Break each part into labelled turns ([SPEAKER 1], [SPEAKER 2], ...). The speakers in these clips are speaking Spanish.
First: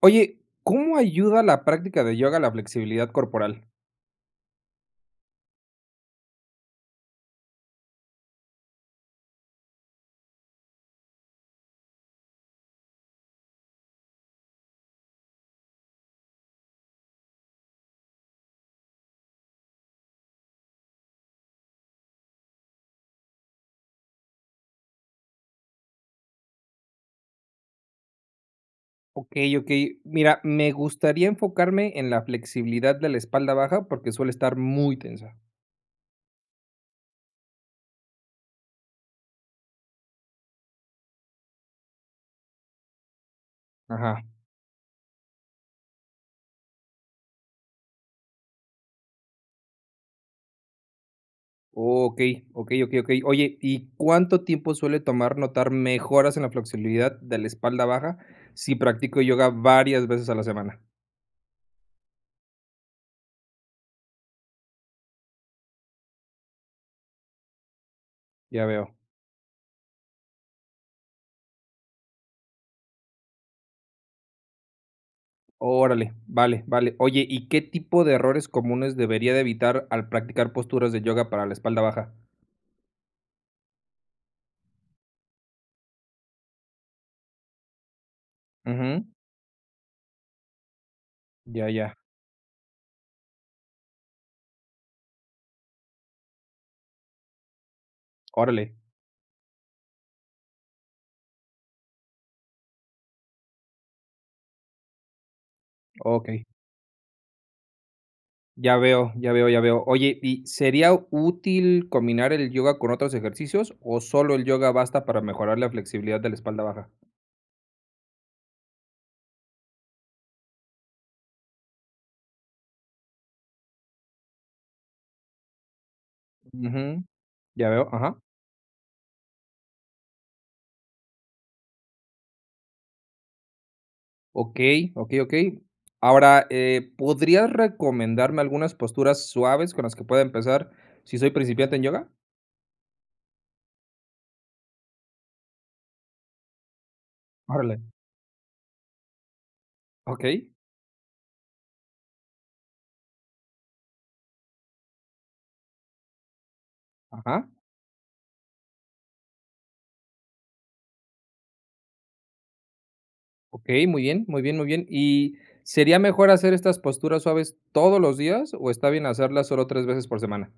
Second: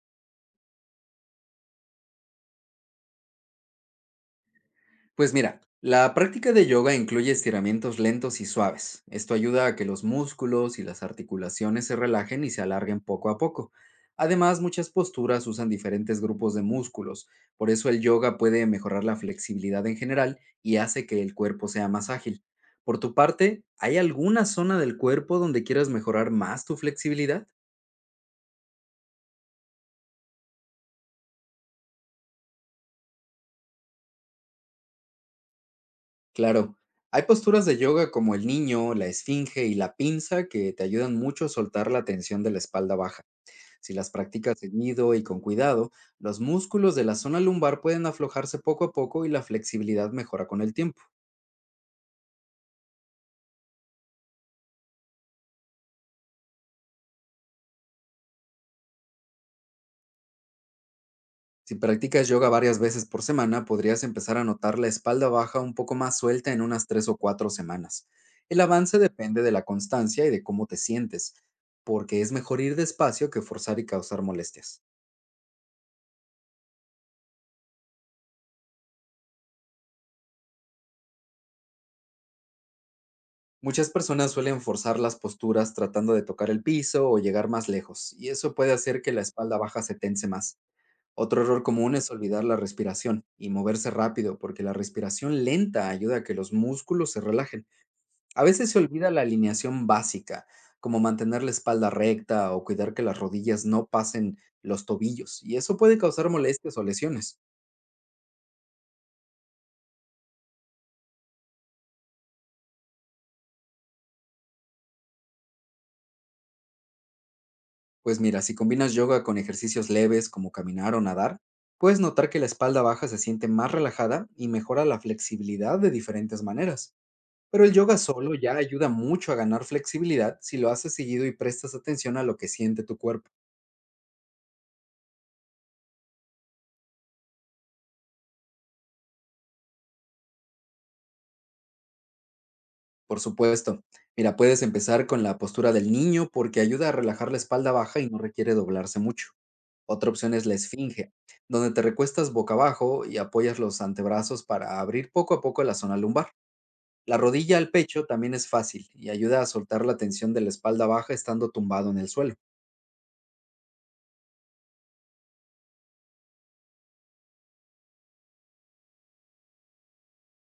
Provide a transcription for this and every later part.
[SPEAKER 1] Oye, ¿cómo ayuda la práctica de yoga a la flexibilidad corporal?
[SPEAKER 2] Pues mira, la práctica de yoga incluye estiramientos lentos y suaves. Esto ayuda a que los músculos y las articulaciones se relajen y se alarguen poco a poco. Además, muchas posturas usan diferentes grupos de músculos, por eso el yoga puede mejorar la flexibilidad en general y hace que el cuerpo sea más ágil. Por tu parte, ¿hay alguna zona del cuerpo donde quieras mejorar más tu flexibilidad?
[SPEAKER 1] Okey, okey. Mira, me gustaría enfocarme en la flexibilidad de la espalda baja porque suele estar muy tensa.
[SPEAKER 2] Claro, hay posturas de yoga como el niño, la esfinge y la pinza que te ayudan mucho a soltar la tensión de la espalda baja. Si las
[SPEAKER 1] Ajá.
[SPEAKER 2] practicas seguido y con cuidado, los músculos de la zona lumbar pueden aflojarse poco a poco y la flexibilidad mejora con el tiempo.
[SPEAKER 1] Okey, okey, okey, okey. Oye, ¿y cuánto tiempo suele tomar notar mejoras en la flexibilidad de la espalda baja si practico yoga varias veces a la semana?
[SPEAKER 2] Si practicas yoga varias veces por semana, podrías empezar a notar la espalda baja un poco más suelta en unas tres o cuatro semanas. El
[SPEAKER 1] Ya veo.
[SPEAKER 2] avance depende de la constancia y de cómo te sientes, porque es mejor ir despacio que forzar y causar molestias.
[SPEAKER 1] Órale, vale, vale. Oye, ¿y qué tipo de errores comunes debería de evitar al practicar posturas de yoga para la espalda baja?
[SPEAKER 2] Muchas personas suelen forzar las posturas tratando de tocar el piso o llegar más lejos, y eso puede
[SPEAKER 1] Ujú.
[SPEAKER 2] hacer que la espalda baja se tense más. Otro error
[SPEAKER 1] Ya, ya.
[SPEAKER 2] común es olvidar la respiración y moverse rápido, porque la respiración lenta ayuda a que los músculos se relajen. A
[SPEAKER 1] Órale.
[SPEAKER 2] veces se olvida la alineación básica, como mantener la espalda recta o cuidar que las rodillas no pasen los tobillos, y eso puede causar
[SPEAKER 1] Okey,
[SPEAKER 2] molestias o lesiones.
[SPEAKER 1] ya veo, ya veo, ya veo. Oye, ¿y sería útil combinar el yoga con otros ejercicios o solo el yoga basta para mejorar la flexibilidad de la espalda baja?
[SPEAKER 2] Pues mira, si combinas yoga con ejercicios leves como caminar o nadar, puedes notar que la espalda baja se siente más relajada y mejora la flexibilidad de diferentes maneras.
[SPEAKER 1] Ujú,
[SPEAKER 2] Pero
[SPEAKER 1] ya
[SPEAKER 2] el
[SPEAKER 1] veo,
[SPEAKER 2] yoga
[SPEAKER 1] ajá.
[SPEAKER 2] solo ya ayuda mucho a ganar flexibilidad si lo haces seguido y prestas atención a lo que siente tu cuerpo.
[SPEAKER 1] Okey, okey, okey. Ahora, ¿podrías recomendarme algunas posturas suaves con las que pueda empezar si soy principiante en yoga?
[SPEAKER 2] Por supuesto, mira, puedes empezar con la postura del niño porque ayuda a relajar la espalda
[SPEAKER 1] Órale,
[SPEAKER 2] baja y no requiere doblarse mucho. Otra opción es
[SPEAKER 1] okey,
[SPEAKER 2] la esfinge, donde te recuestas boca abajo y apoyas los antebrazos para abrir poco a poco la zona lumbar. La
[SPEAKER 1] ajá,
[SPEAKER 2] rodilla al pecho también es fácil y ayuda a soltar la tensión de la espalda baja estando tumbado en el suelo.
[SPEAKER 1] okey, muy bien, muy bien, muy bien. ¿Y sería mejor hacer estas posturas suaves todos los días o está bien hacerlas solo 3 veces por semana?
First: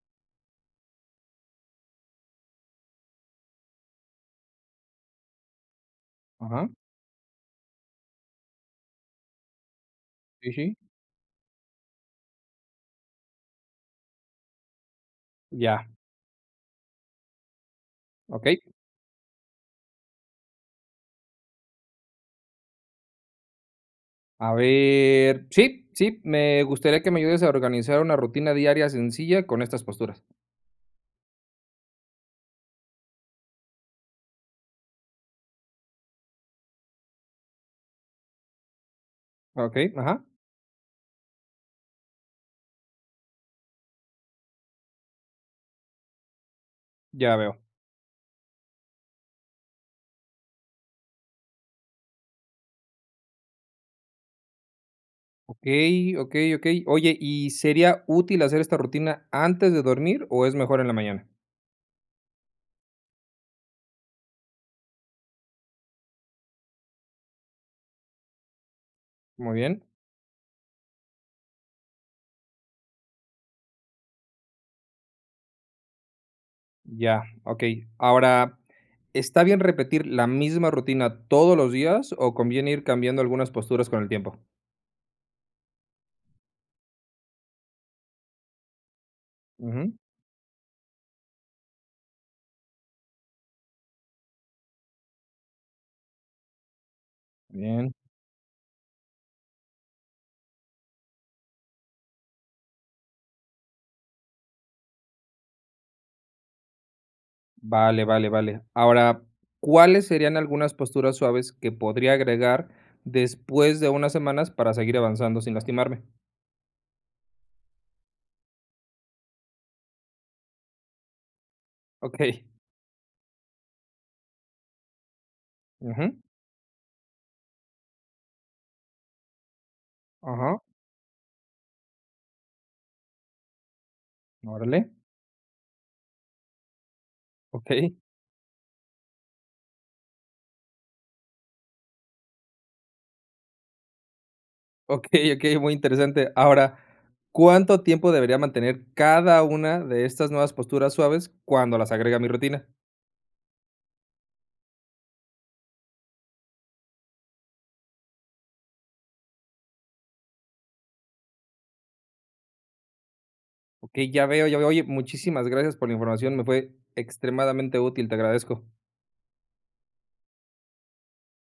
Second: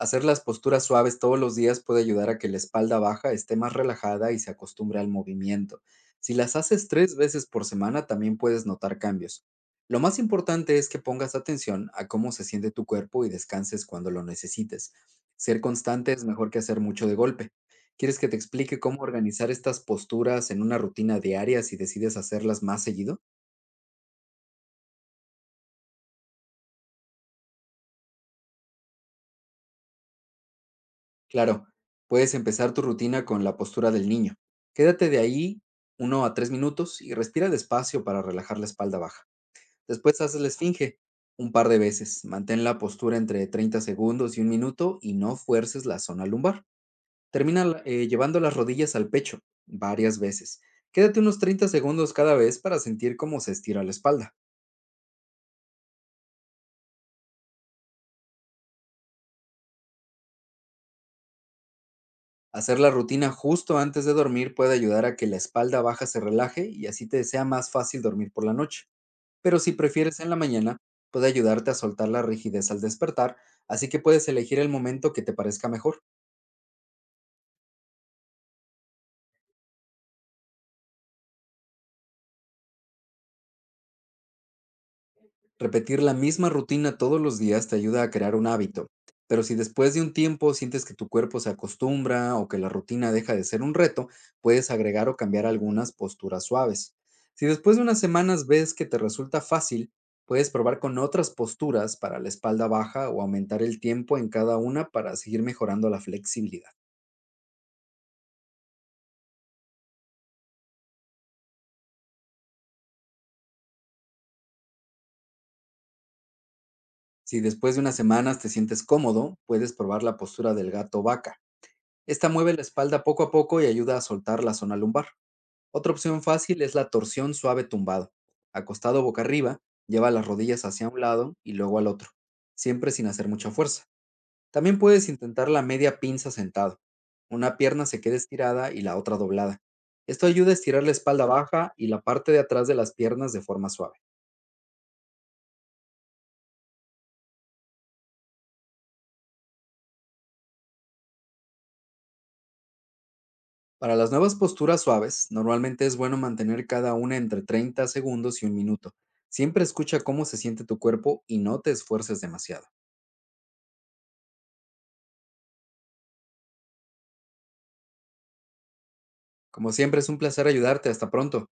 [SPEAKER 2] Hacer las posturas suaves todos los días puede ayudar a que la espalda baja esté más relajada y se acostumbre al movimiento. Si las
[SPEAKER 1] Ajá,
[SPEAKER 2] haces tres veces por semana, también puedes notar cambios. Lo más
[SPEAKER 1] sí, sí,
[SPEAKER 2] importante es que pongas atención a cómo se siente tu cuerpo y descanses cuando lo necesites. Ser
[SPEAKER 1] ya.
[SPEAKER 2] constante es mejor que hacer mucho de golpe. ¿Quieres que te
[SPEAKER 1] Okey.
[SPEAKER 2] explique cómo organizar estas posturas en una rutina diaria si decides hacerlas más seguido?
[SPEAKER 1] A ver, sí, sí, me gustaría que me ayudes a organizar una rutina diaria sencilla con estas posturas.
[SPEAKER 2] Claro, puedes empezar tu rutina con la postura del niño. Quédate de ahí uno a 3 minutos y respira despacio para relajar la espalda baja.
[SPEAKER 1] Okey,
[SPEAKER 2] Después
[SPEAKER 1] ajá,
[SPEAKER 2] haces la esfinge un par de veces. Mantén la postura entre 30 segundos y un minuto y no fuerces la zona lumbar.
[SPEAKER 1] ya veo.
[SPEAKER 2] Llevando las rodillas al pecho varias veces. Quédate unos 30 segundos cada vez para sentir cómo se estira la espalda.
[SPEAKER 1] Okey, okey, okey. Oye, ¿y sería útil hacer esta rutina antes de dormir o es mejor en la mañana?
[SPEAKER 2] Hacer la rutina justo antes de dormir puede ayudar a que la espalda baja se relaje y así te sea más fácil dormir por la noche.
[SPEAKER 1] Muy
[SPEAKER 2] Pero si
[SPEAKER 1] bien,
[SPEAKER 2] prefieres en la mañana, puede ayudarte a soltar la rigidez al despertar, así que puedes elegir el momento que te parezca mejor.
[SPEAKER 1] ya, okey. Ahora, ¿está bien repetir la misma rutina todos los días o conviene ir cambiando algunas posturas con el tiempo?
[SPEAKER 2] Repetir la misma rutina todos los días te ayuda a crear un hábito, pero si
[SPEAKER 1] Ujú,
[SPEAKER 2] después de un tiempo sientes que tu cuerpo se acostumbra o que la rutina deja de ser un reto, puedes agregar o cambiar algunas posturas suaves. Si después de
[SPEAKER 1] bien.
[SPEAKER 2] unas semanas ves que te resulta fácil, puedes probar con otras posturas para la espalda baja o aumentar el tiempo en cada una para seguir mejorando la flexibilidad.
[SPEAKER 1] Vale, vale, vale. Ahora, ¿cuáles serían algunas posturas suaves que podría agregar después de unas semanas para seguir avanzando sin lastimarme?
[SPEAKER 2] Si después de unas semanas te sientes cómodo, puedes probar la postura del gato vaca. Esta
[SPEAKER 1] Okey.
[SPEAKER 2] mueve la espalda poco a poco y ayuda a soltar la zona lumbar. Otra
[SPEAKER 1] Ujú.
[SPEAKER 2] opción fácil es la torsión suave tumbado. Acostado boca arriba, lleva las
[SPEAKER 1] Ajá.
[SPEAKER 2] rodillas hacia un lado y luego al otro, siempre sin hacer mucha fuerza.
[SPEAKER 1] Órale.
[SPEAKER 2] También puedes intentar la media pinza sentado. Una pierna
[SPEAKER 1] Okey.
[SPEAKER 2] se queda estirada y la otra doblada. Esto ayuda a estirar la espalda baja y la parte de atrás de las piernas de forma suave.
[SPEAKER 1] Okey, okey, muy interesante. Ahora, ¿cuánto tiempo debería mantener cada una de estas nuevas posturas suaves cuando las agrega a mi rutina?
[SPEAKER 2] Para las nuevas posturas suaves, normalmente es bueno mantener cada una entre 30 segundos y un minuto. Siempre escucha cómo se siente tu cuerpo y no te esfuerces demasiado.
[SPEAKER 1] Okey, ya veo, ya veo. Oye, muchísimas gracias por la información, me fue extremadamente útil, te agradezco.
[SPEAKER 2] Como siempre, es un placer ayudarte. Hasta pronto.